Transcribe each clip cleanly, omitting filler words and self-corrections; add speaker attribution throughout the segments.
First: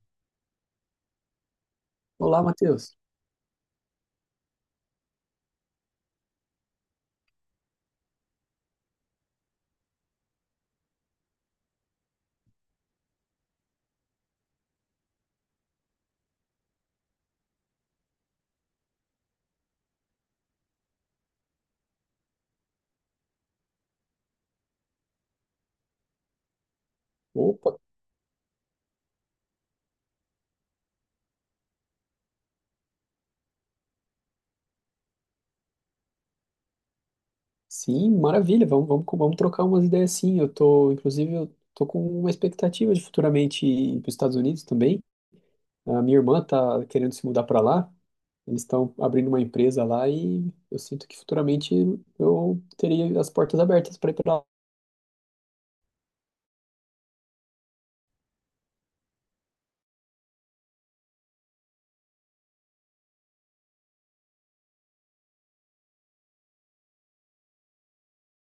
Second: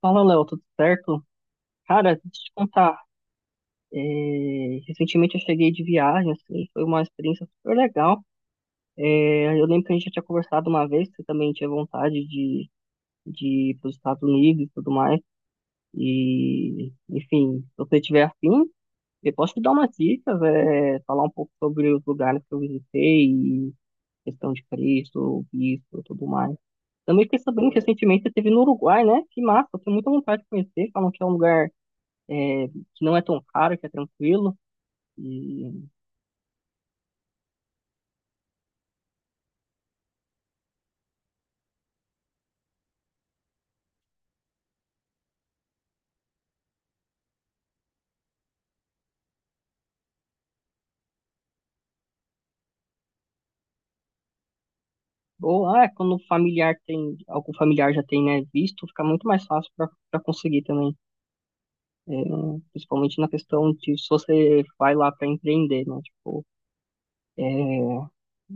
Speaker 1: Fala, Léo, tudo certo? Cara, deixa eu
Speaker 2: Olá,
Speaker 1: te
Speaker 2: Matheus.
Speaker 1: contar. Recentemente eu cheguei de viagem, assim, foi uma experiência super legal. Eu lembro que a gente já tinha conversado uma vez, que você também tinha vontade de ir para os Estados Unidos e tudo mais. E, enfim, se você tiver afim, eu posso te dar umas dicas, falar um pouco sobre os lugares que eu visitei, e questão de preço, visto e tudo mais. Também fiquei sabendo que
Speaker 2: Opa,
Speaker 1: recentemente você esteve no Uruguai, né? Que massa, eu tenho muita vontade de conhecer, falam que é um lugar que não é tão caro, que é tranquilo. E,
Speaker 2: sim, maravilha. Vamos trocar umas ideias sim. Eu tô, inclusive, eu tô com uma expectativa de futuramente ir para os Estados Unidos também. A minha irmã tá querendo se mudar para lá. Eles estão abrindo uma empresa lá e eu sinto que futuramente eu teria as portas abertas para ir para lá,
Speaker 1: quando o familiar tem, algum familiar já tem, né, visto, fica muito mais fácil para conseguir também. É, Principalmente na questão de se você vai lá para empreender, né? Tipo, é,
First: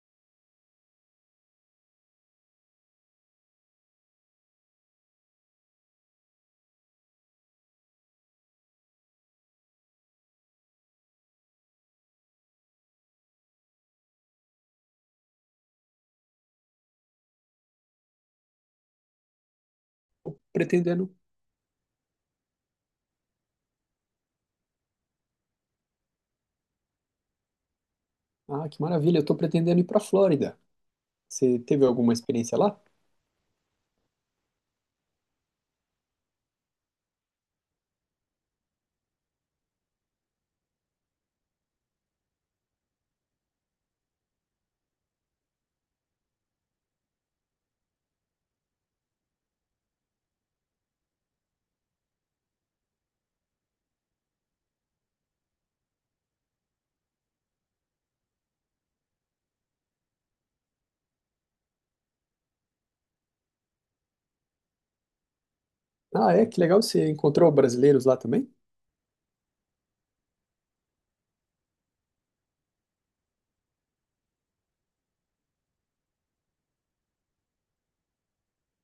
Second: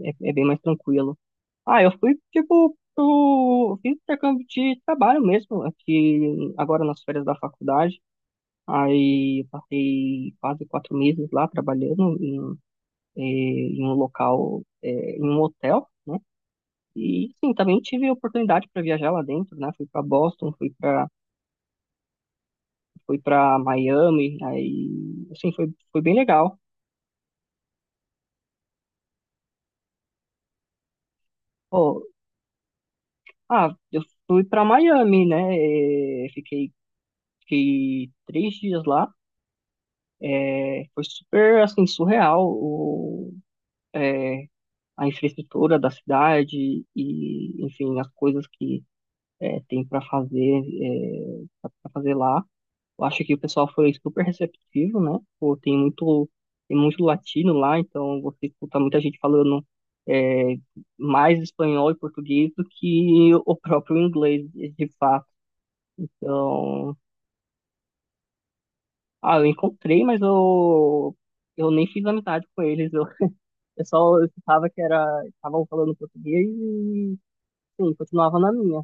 Speaker 1: é bem mais tranquilo. Ah, eu fui, tipo, fiz intercâmbio de trabalho mesmo, aqui agora nas férias da faculdade. Aí eu passei quase 4 meses lá trabalhando eh, em um hotel. E sim, também tive oportunidade para viajar lá dentro, né? Fui para Boston, fui para
Speaker 2: pretendendo.
Speaker 1: fui para Miami, aí assim foi bem legal.
Speaker 2: Ah, que maravilha. Eu tô pretendendo ir para Flórida. Você teve
Speaker 1: Pô,
Speaker 2: alguma experiência lá?
Speaker 1: ah, eu fui para Miami, né? eh, Fiquei fiquei 3 dias lá. Foi super assim surreal é, a infraestrutura da cidade e enfim as coisas que eh, tem para fazer eh, para fazer lá. Eu acho que o pessoal foi super receptivo, né? Pô, tem muito latino lá, então você escuta muita gente falando é, mais espanhol e português do que o próprio inglês, de fato.
Speaker 2: Ah, é? Que legal.
Speaker 1: Então,
Speaker 2: Você encontrou brasileiros lá também?
Speaker 1: ah, eu encontrei, mas eu nem fiz amizade com eles. Eu só escutava que era, estavam falando português e, sim, continuava na minha.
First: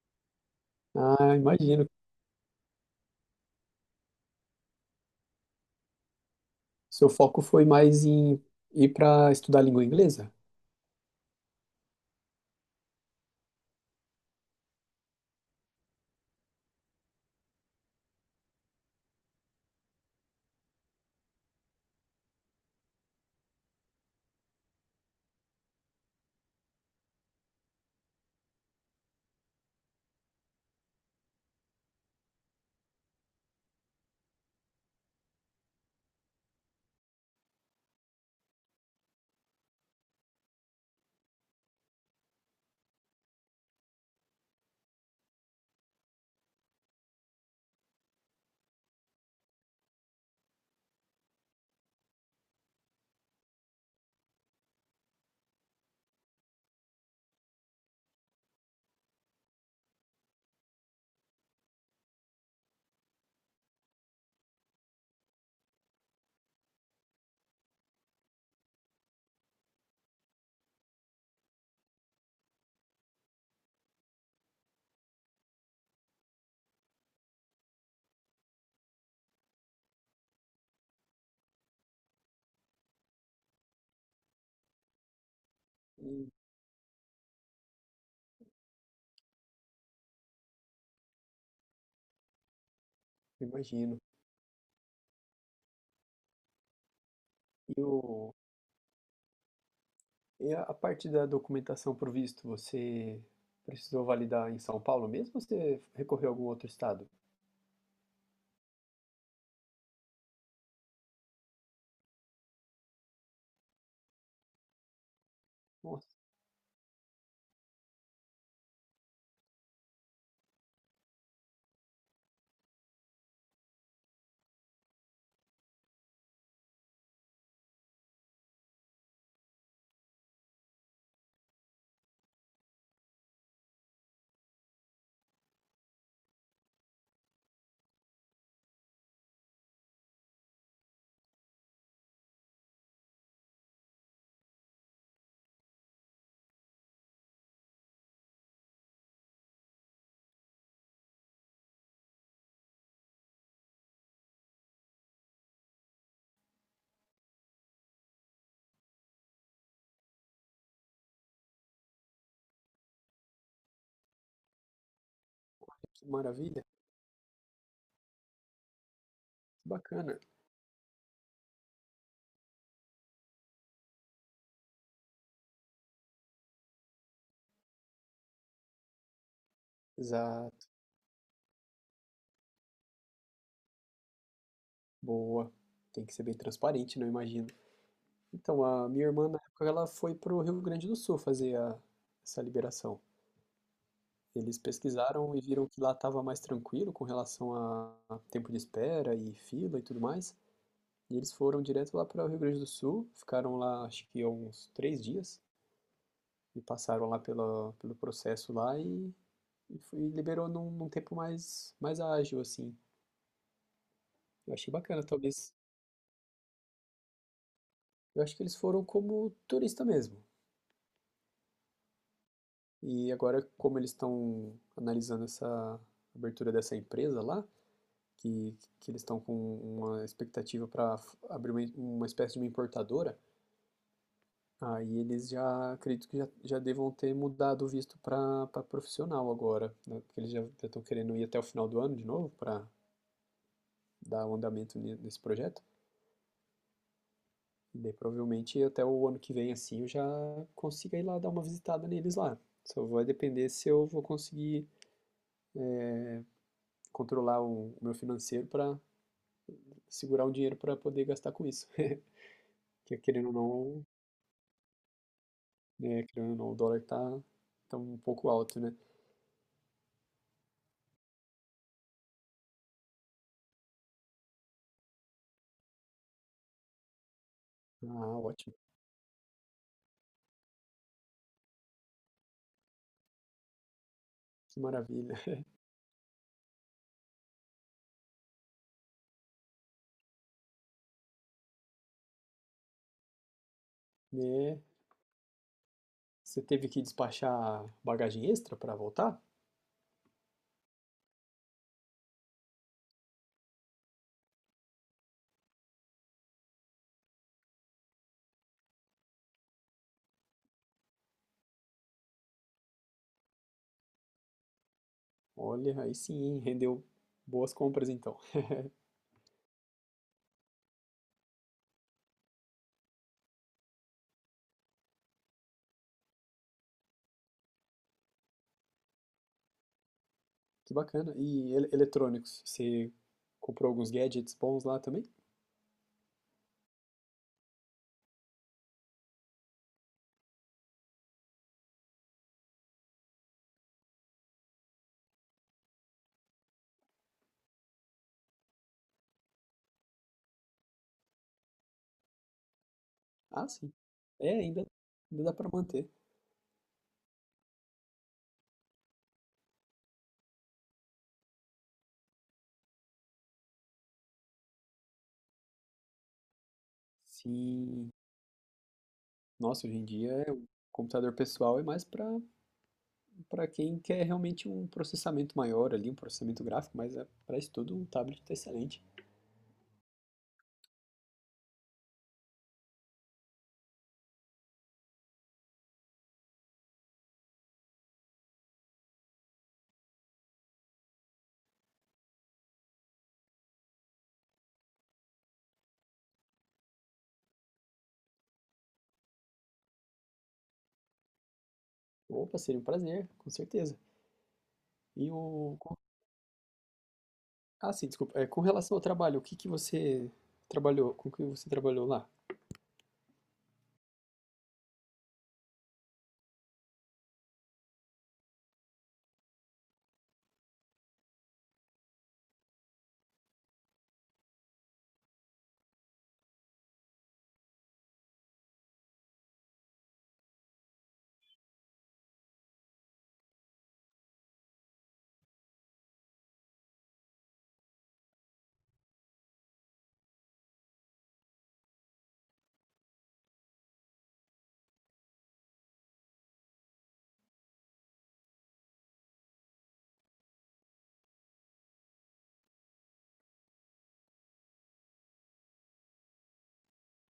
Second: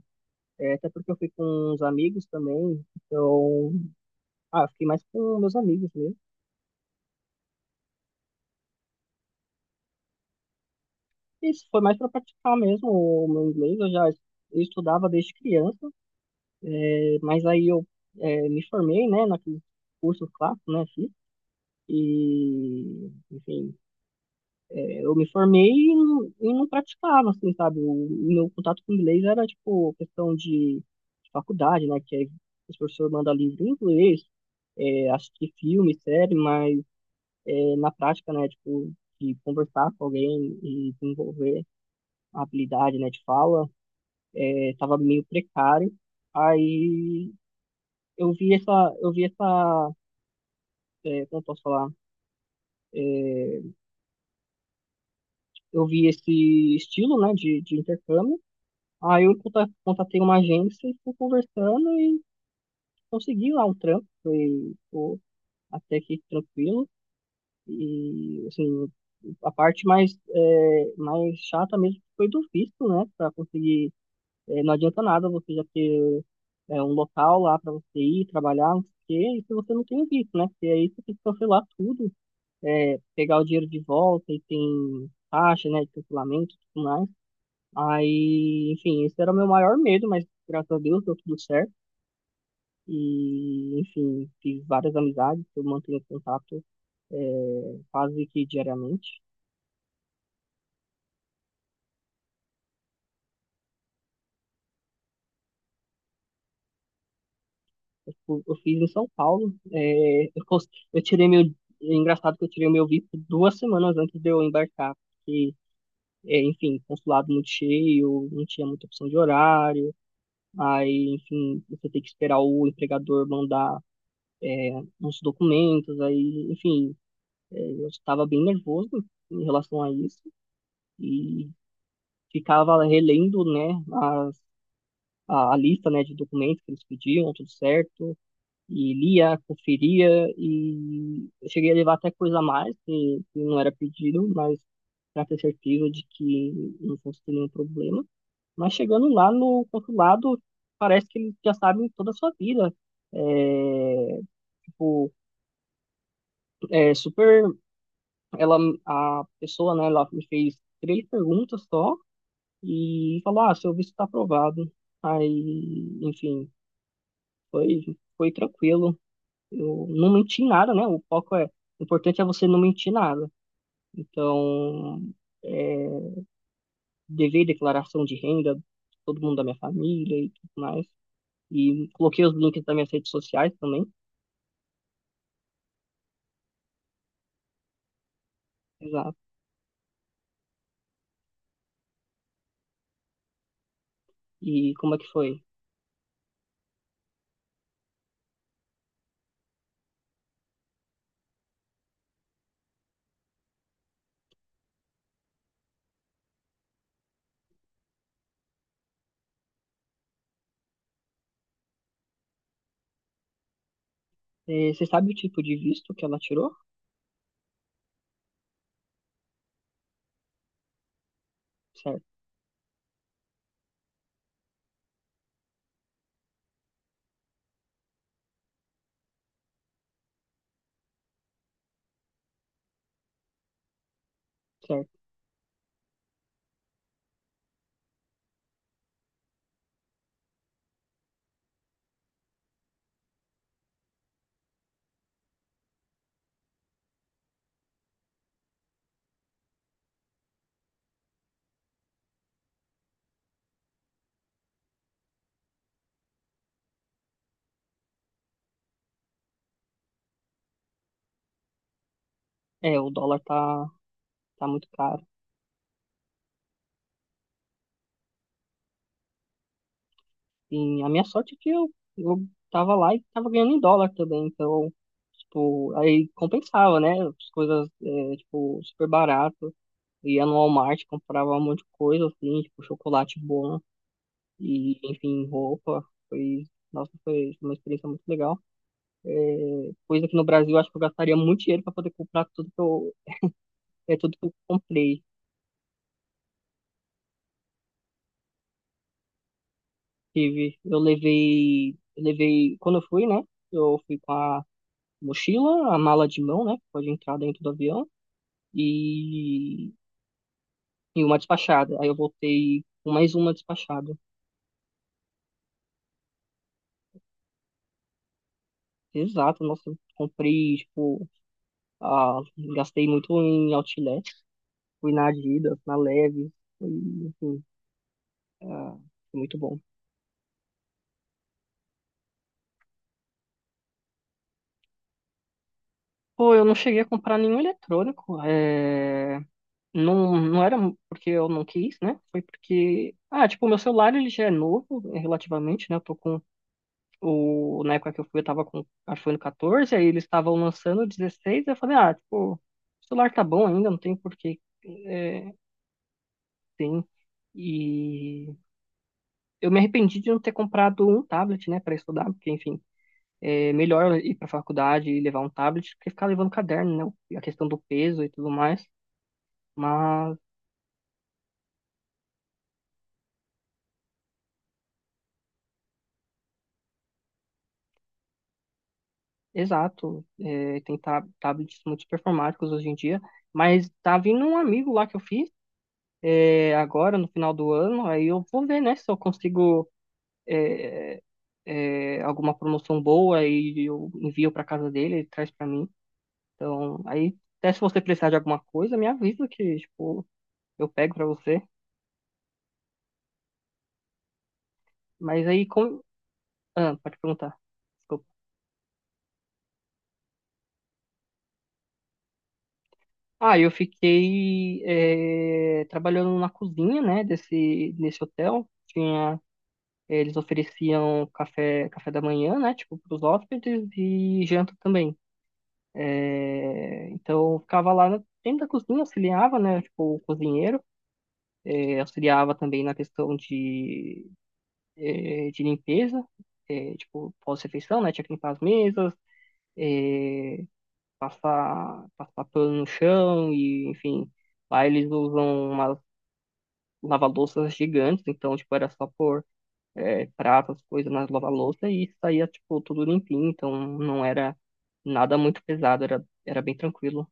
Speaker 1: Até porque eu fui
Speaker 2: Ah,
Speaker 1: com uns
Speaker 2: imagino.
Speaker 1: amigos também, então, ah, eu fiquei mais com meus amigos mesmo.
Speaker 2: Seu foco foi mais em ir para estudar língua inglesa?
Speaker 1: Isso foi mais para praticar mesmo o meu inglês. Eu estudava desde criança, mas aí eu me formei, né, naqueles cursos clássicos, né, fiz. E, enfim, eu me formei e e não praticava, assim, sabe? O meu contato com o inglês era, tipo, questão de faculdade, né, que aí os professores mandam livro em inglês, assistir filme, série, mas na prática, né, tipo, de conversar com alguém e desenvolver a habilidade, né, de fala. Estava meio precário. Aí eu vi essa, eu vi essa, é, como eu posso falar? Eu vi esse estilo, né, de intercâmbio. Aí eu contatei uma agência e fui conversando e consegui lá um trampo. Foi, pô, até que tranquilo. E, assim, a parte mais chata mesmo foi do visto, né, para conseguir. Não adianta nada você já ter um local lá para você ir trabalhar, não sei o quê, e se você não tem o visto, né? Porque aí você tem que cancelar tudo, pegar o dinheiro de volta e tem taxa, né, de
Speaker 2: Hum.
Speaker 1: cancelamento e tudo mais. Aí, enfim, esse era o meu maior medo, mas graças a Deus deu tudo certo. E,
Speaker 2: Imagino.
Speaker 1: enfim, fiz várias amizades, eu mantenho contato
Speaker 2: E,
Speaker 1: quase
Speaker 2: o,
Speaker 1: que diariamente.
Speaker 2: e a parte da documentação pro visto, você precisou validar em São Paulo mesmo ou você recorreu a algum outro estado?
Speaker 1: Tipo, eu fiz em São Paulo. Eu tirei meu. É engraçado que eu tirei o meu visto 2 semanas antes de eu embarcar. Porque,
Speaker 2: Nossa,
Speaker 1: enfim, consulado muito cheio, não tinha muita opção de horário. Aí, enfim, você tem que esperar o empregador mandar, é, uns documentos. Aí, enfim, eu estava bem nervoso em relação a isso. E ficava relendo, né, a lista, né, de documentos que eles pediam, tudo certo. E lia, conferia e eu cheguei a levar até coisa a mais que não era pedido, mas para ter certeza de que não fosse ter nenhum problema. Mas chegando lá no consulado, parece que eles já sabem toda a sua vida. É, tipo, É super. Ela, a pessoa, né, ela me fez três perguntas só e falou: Ah, seu visto está aprovado. Aí,
Speaker 2: que
Speaker 1: enfim,
Speaker 2: maravilha,
Speaker 1: foi tranquilo.
Speaker 2: que
Speaker 1: Eu não
Speaker 2: bacana.
Speaker 1: menti em nada, né? O foco é, o importante é você não mentir nada. Então, é, devei declaração de renda, todo mundo da minha família e tudo
Speaker 2: Exato,
Speaker 1: mais. E coloquei os links das minhas redes sociais também.
Speaker 2: boa. Tem que ser bem transparente, não imagino. Então, a minha
Speaker 1: Exato.
Speaker 2: irmã, na época, ela foi pro Rio Grande do Sul fazer a, essa liberação.
Speaker 1: E
Speaker 2: Eles
Speaker 1: como é que foi?
Speaker 2: pesquisaram e viram que lá estava mais tranquilo com relação a tempo de espera e fila e tudo mais. E eles foram direto lá para o Rio Grande do Sul, ficaram lá acho que uns três dias, e passaram lá pela, pelo processo lá e foi- liberou num tempo mais, mais ágil, assim. Eu achei
Speaker 1: Você
Speaker 2: bacana,
Speaker 1: sabe o tipo
Speaker 2: talvez.
Speaker 1: de visto que ela tirou?
Speaker 2: Eu acho que eles foram como turista mesmo.
Speaker 1: Certo,
Speaker 2: E agora, como eles estão analisando essa abertura dessa empresa lá, que eles estão com uma expectativa para abrir uma espécie de uma importadora. Aí
Speaker 1: certo.
Speaker 2: eles já, acredito que já, já devam ter mudado o visto para profissional agora, né? Porque eles já estão querendo ir até o final do ano de novo para dar o andamento ne- nesse projeto. E daí provavelmente até o ano que vem, assim, eu já consiga ir lá dar uma visitada neles lá. Só vai depender se eu vou conseguir controlar o meu financeiro para segurar um dinheiro para poder gastar com isso.
Speaker 1: O
Speaker 2: Porque
Speaker 1: dólar
Speaker 2: querendo ou
Speaker 1: tá,
Speaker 2: não,
Speaker 1: tá muito caro.
Speaker 2: né, querendo ou não, o dólar tá, tá um pouco alto, né?
Speaker 1: E a minha sorte é que eu tava lá e tava ganhando em dólar também. Então, tipo, aí compensava, né? As coisas,
Speaker 2: Ah, ótimo.
Speaker 1: tipo, super barato. Ia no Walmart, comprava um monte de coisa, assim, tipo, chocolate bom
Speaker 2: Que
Speaker 1: e,
Speaker 2: maravilha.
Speaker 1: enfim, roupa. Foi, nossa, foi uma experiência muito legal. Coisa que no Brasil, eu acho que eu gastaria muito dinheiro para poder comprar tudo que eu
Speaker 2: Né?
Speaker 1: comprei.
Speaker 2: Você teve que despachar bagagem extra para voltar?
Speaker 1: Tive, quando eu fui, né, eu fui com a mochila, a mala de mão, né, que pode entrar dentro do avião, e, e uma despachada. Aí eu voltei com mais uma despachada.
Speaker 2: Olha, aí sim, hein, rendeu boas compras então.
Speaker 1: Exato, nossa, eu comprei, tipo, ah, gastei muito em outlet, fui na Adidas, na Levi's, e, enfim, ah, foi muito bom.
Speaker 2: Que bacana. E ele- eletrônicos, você comprou alguns gadgets bons lá também?
Speaker 1: Pô, eu não cheguei a comprar nenhum eletrônico, não, não era porque eu não quis, né? Foi porque, ah, tipo, o meu celular ele já é novo, relativamente, né? Eu tô com o... Na época que eu fui, eu tava com iPhone 14, aí eles estavam lançando o 16, eu falei, ah, tipo, o celular tá bom
Speaker 2: Ah,
Speaker 1: ainda,
Speaker 2: sim.
Speaker 1: não tem por
Speaker 2: É,
Speaker 1: que,
Speaker 2: ainda, ainda dá
Speaker 1: é,
Speaker 2: para manter.
Speaker 1: tem... e eu me arrependi de não ter comprado um tablet, né, para estudar, porque, enfim, é melhor eu ir para faculdade e levar um tablet que ficar levando caderno, né, a questão do
Speaker 2: Sim.
Speaker 1: peso e tudo mais.
Speaker 2: Nossa, hoje em dia
Speaker 1: Mas,
Speaker 2: é, o computador pessoal é mais para para quem quer realmente um processamento maior ali, um processamento gráfico, mas é, para estudo um tablet está excelente.
Speaker 1: exato, tem tablets muito performáticos hoje em dia. Mas tá vindo um amigo lá que eu fiz agora, no final do ano, aí eu vou ver, né, se eu consigo alguma promoção boa e eu envio para casa dele, ele traz para mim. Então, aí, até se você precisar de alguma coisa, me avisa que, tipo, eu pego para você.
Speaker 2: Opa, seria um prazer, com certeza. E
Speaker 1: Mas aí,
Speaker 2: o. com-
Speaker 1: com... Pode perguntar.
Speaker 2: Ah, sim,
Speaker 1: Desculpa.
Speaker 2: desculpa. É, com relação ao trabalho, o que que você trabalhou? Com o que você trabalhou lá?
Speaker 1: Ah, eu fiquei trabalhando na cozinha, né, desse hotel. Tinha, eles ofereciam café, café da manhã, né, tipo, para os hóspedes e janta também. Então, eu ficava lá dentro da cozinha, auxiliava, né, tipo, o cozinheiro. Auxiliava também na questão de limpeza, tipo, pós-refeição, né, tinha que limpar as mesas, Eh, passar pano no chão e, enfim, lá eles usam umas lava-louças gigantes, então, tipo, era só pôr pratas, coisas nas lava-louça e saía, tipo, tudo limpinho, então não era nada muito pesado, era bem tranquilo.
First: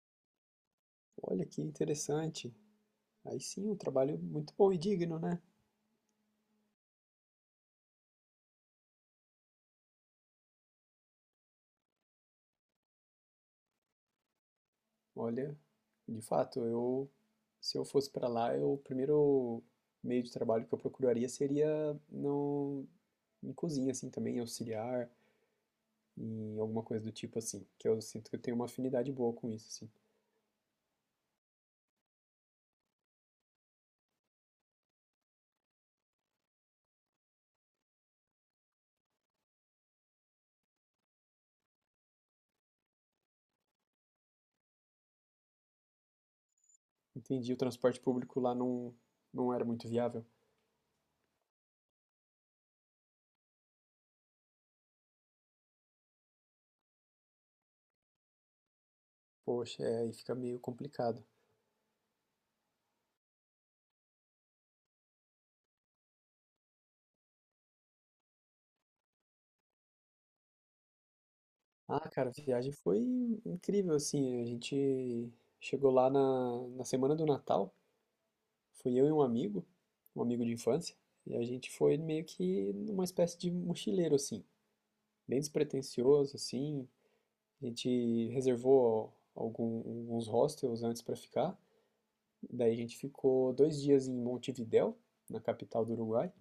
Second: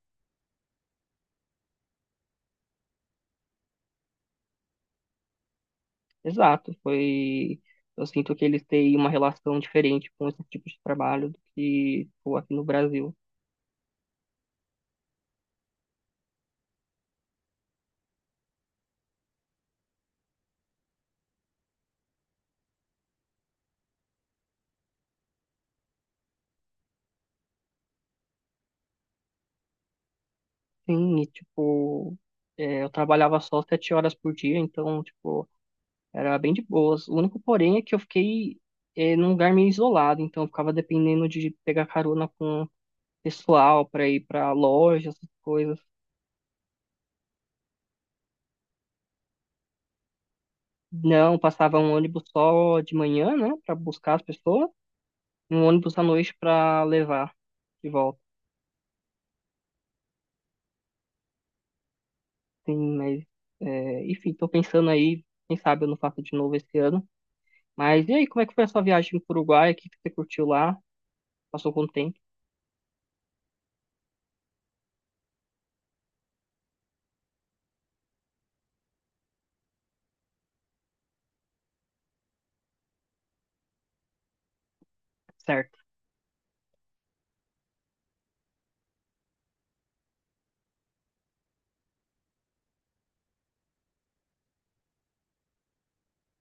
Speaker 2: Olha que interessante. Aí sim, um trabalho muito bom e digno, né?
Speaker 1: Exato, foi... Eu sinto que eles têm uma relação diferente com esse tipo de trabalho do que, tipo, aqui no Brasil.
Speaker 2: Olha, de fato, eu. Se eu fosse para lá, eu, o primeiro meio de trabalho que eu procuraria seria no, em cozinha, assim, também, auxiliar, em alguma coisa do tipo assim, que eu sinto que eu tenho uma afinidade boa com isso, assim.
Speaker 1: Sim, e, tipo, eu trabalhava só 7 horas por dia, então, tipo, era bem de boas. O único porém é que eu fiquei num lugar meio isolado, então eu ficava dependendo de pegar carona com pessoal para ir para loja, essas coisas.
Speaker 2: Entendi, o transporte público lá não, não era muito viável.
Speaker 1: Não, passava um ônibus só de manhã, né, para buscar as pessoas, e um ônibus à noite para levar de volta.
Speaker 2: Poxa, é, aí fica meio complicado.
Speaker 1: Sim, mas enfim, tô pensando aí, quem sabe eu não faço de novo esse ano. Mas e aí, como é que foi a sua viagem pro Uruguai? O que que você curtiu lá? Passou quanto
Speaker 2: Ah,
Speaker 1: tempo?
Speaker 2: cara, a viagem foi incrível, assim, a gente chegou lá na semana do Natal, fui eu e um amigo de infância, e a gente foi meio que numa espécie de mochileiro, assim, bem
Speaker 1: Certo,
Speaker 2: despretensioso, assim, a gente reservou algum- alguns hostels antes pra ficar. Daí a gente ficou dois dias em Montevidéu, na capital do Uruguai.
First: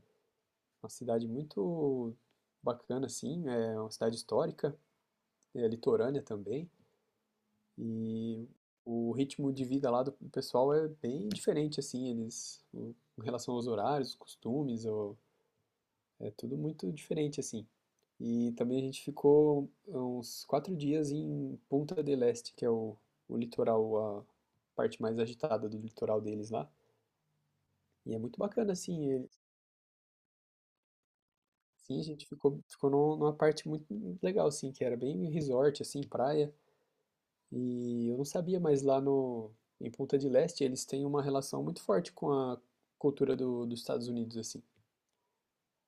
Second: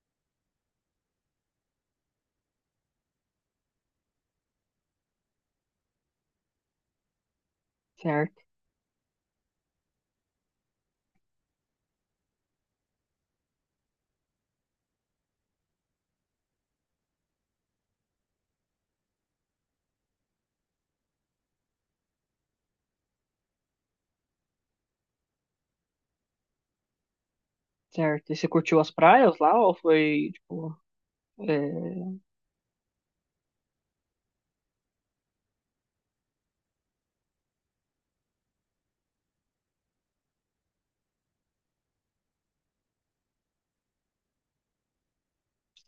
Speaker 2: Uma cidade muito bacana, assim, é uma cidade histórica, é litorânea também.
Speaker 1: certo,
Speaker 2: E o ritmo de vida lá do pessoal é bem diferente, assim, eles, o- em relação aos horários, os costumes, o- é tudo muito diferente, assim. E também a gente ficou uns quatro dias em Punta del Este, que é o litoral, a parte mais agitada do litoral deles lá. E é
Speaker 1: certo. E
Speaker 2: muito
Speaker 1: você
Speaker 2: bacana,
Speaker 1: curtiu as
Speaker 2: assim.
Speaker 1: praias lá ou foi, tipo,
Speaker 2: Sim, a
Speaker 1: é,
Speaker 2: gente ficou, ficou num- numa parte muito legal, assim, que era bem resort, assim, praia. E eu não sabia, mas lá no, em Punta del Este eles têm uma relação muito forte com a cultura do, dos Estados Unidos, assim.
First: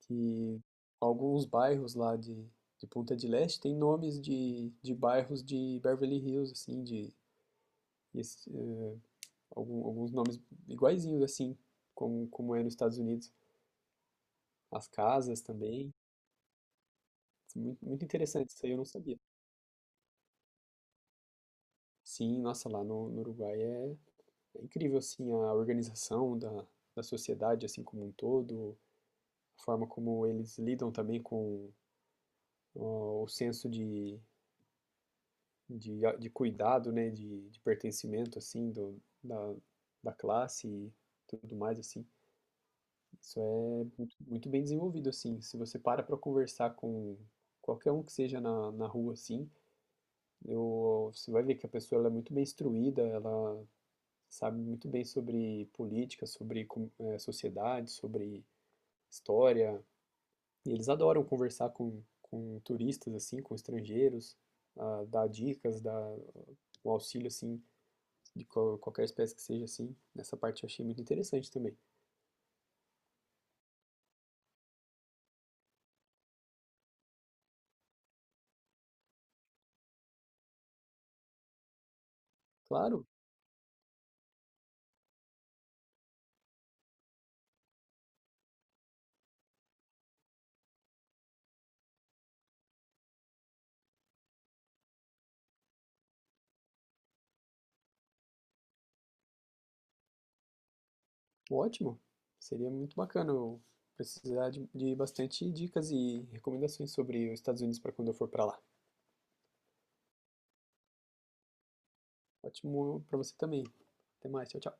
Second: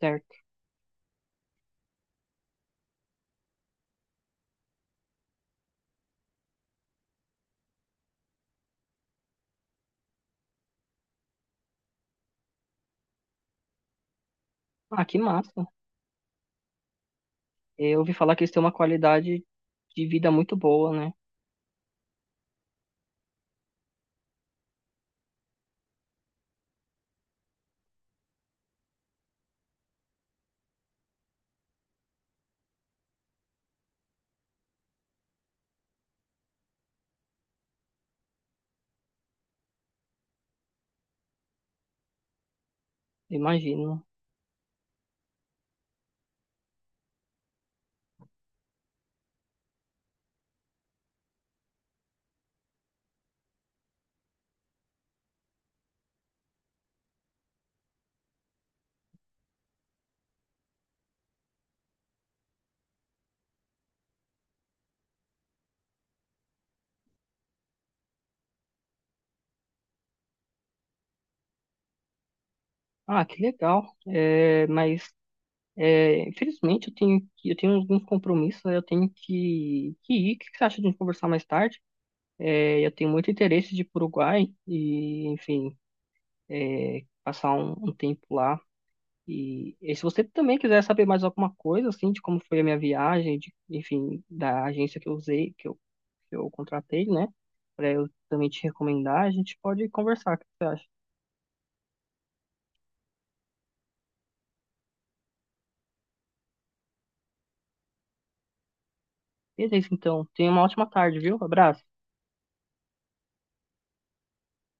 Speaker 1: certo.
Speaker 2: Que alguns bairros lá de Punta del Este têm nomes de bairros de Beverly Hills, assim, de, esse- eh, algum- alguns nomes iguaizinhos, assim, como, como é nos Estados Unidos. As
Speaker 1: Ah, que
Speaker 2: casas
Speaker 1: massa.
Speaker 2: também. Muito,
Speaker 1: Eu
Speaker 2: muito
Speaker 1: ouvi falar que
Speaker 2: interessante,
Speaker 1: eles têm
Speaker 2: isso
Speaker 1: uma
Speaker 2: aí eu não sabia.
Speaker 1: qualidade de vida muito boa, né?
Speaker 2: Sim, nossa, lá no, no Uruguai é, é incrível, assim, a organização da, da sociedade, assim, como um todo, a forma como eles lidam também com ó, o, senso de, a- de cuidado, né, de pertencimento, assim, do, da, da classe e tudo mais, assim. Isso é
Speaker 1: Imagino.
Speaker 2: muito, muito bem desenvolvido, assim. Se você para conversar com qualquer um que seja na, na rua, assim, eu, você vai ver que a pessoa ela é muito bem instruída, ela sabe muito bem sobre política, sobre com- eh, sociedade, sobre história. E eles adoram conversar com turistas, assim, com estrangeiros, ah, dar dicas, dar um auxílio, assim, de qual- qualquer espécie que seja, assim. Nessa parte eu achei muito interessante também.
Speaker 1: Ah, que legal. Infelizmente, eu tenho alguns compromissos, eu tenho que ir. O que você acha de a gente conversar mais tarde? Eu
Speaker 2: Claro,
Speaker 1: tenho muito interesse de ir para o Uruguai e, enfim, passar um tempo lá. E se você também quiser saber mais alguma coisa, assim, de como foi a minha viagem, de, enfim, da agência que eu usei, que eu contratei, né? Para eu também te recomendar, a gente pode conversar, o que você acha?
Speaker 2: ótimo. Seria muito bacana eu precisar de bastante dicas e recomendações sobre os Estados Unidos para quando eu for para lá.
Speaker 1: Beleza, então. Tenha uma ótima tarde, viu? Abraço.
Speaker 2: Ótimo para você também. Até mais, tchau, tchau.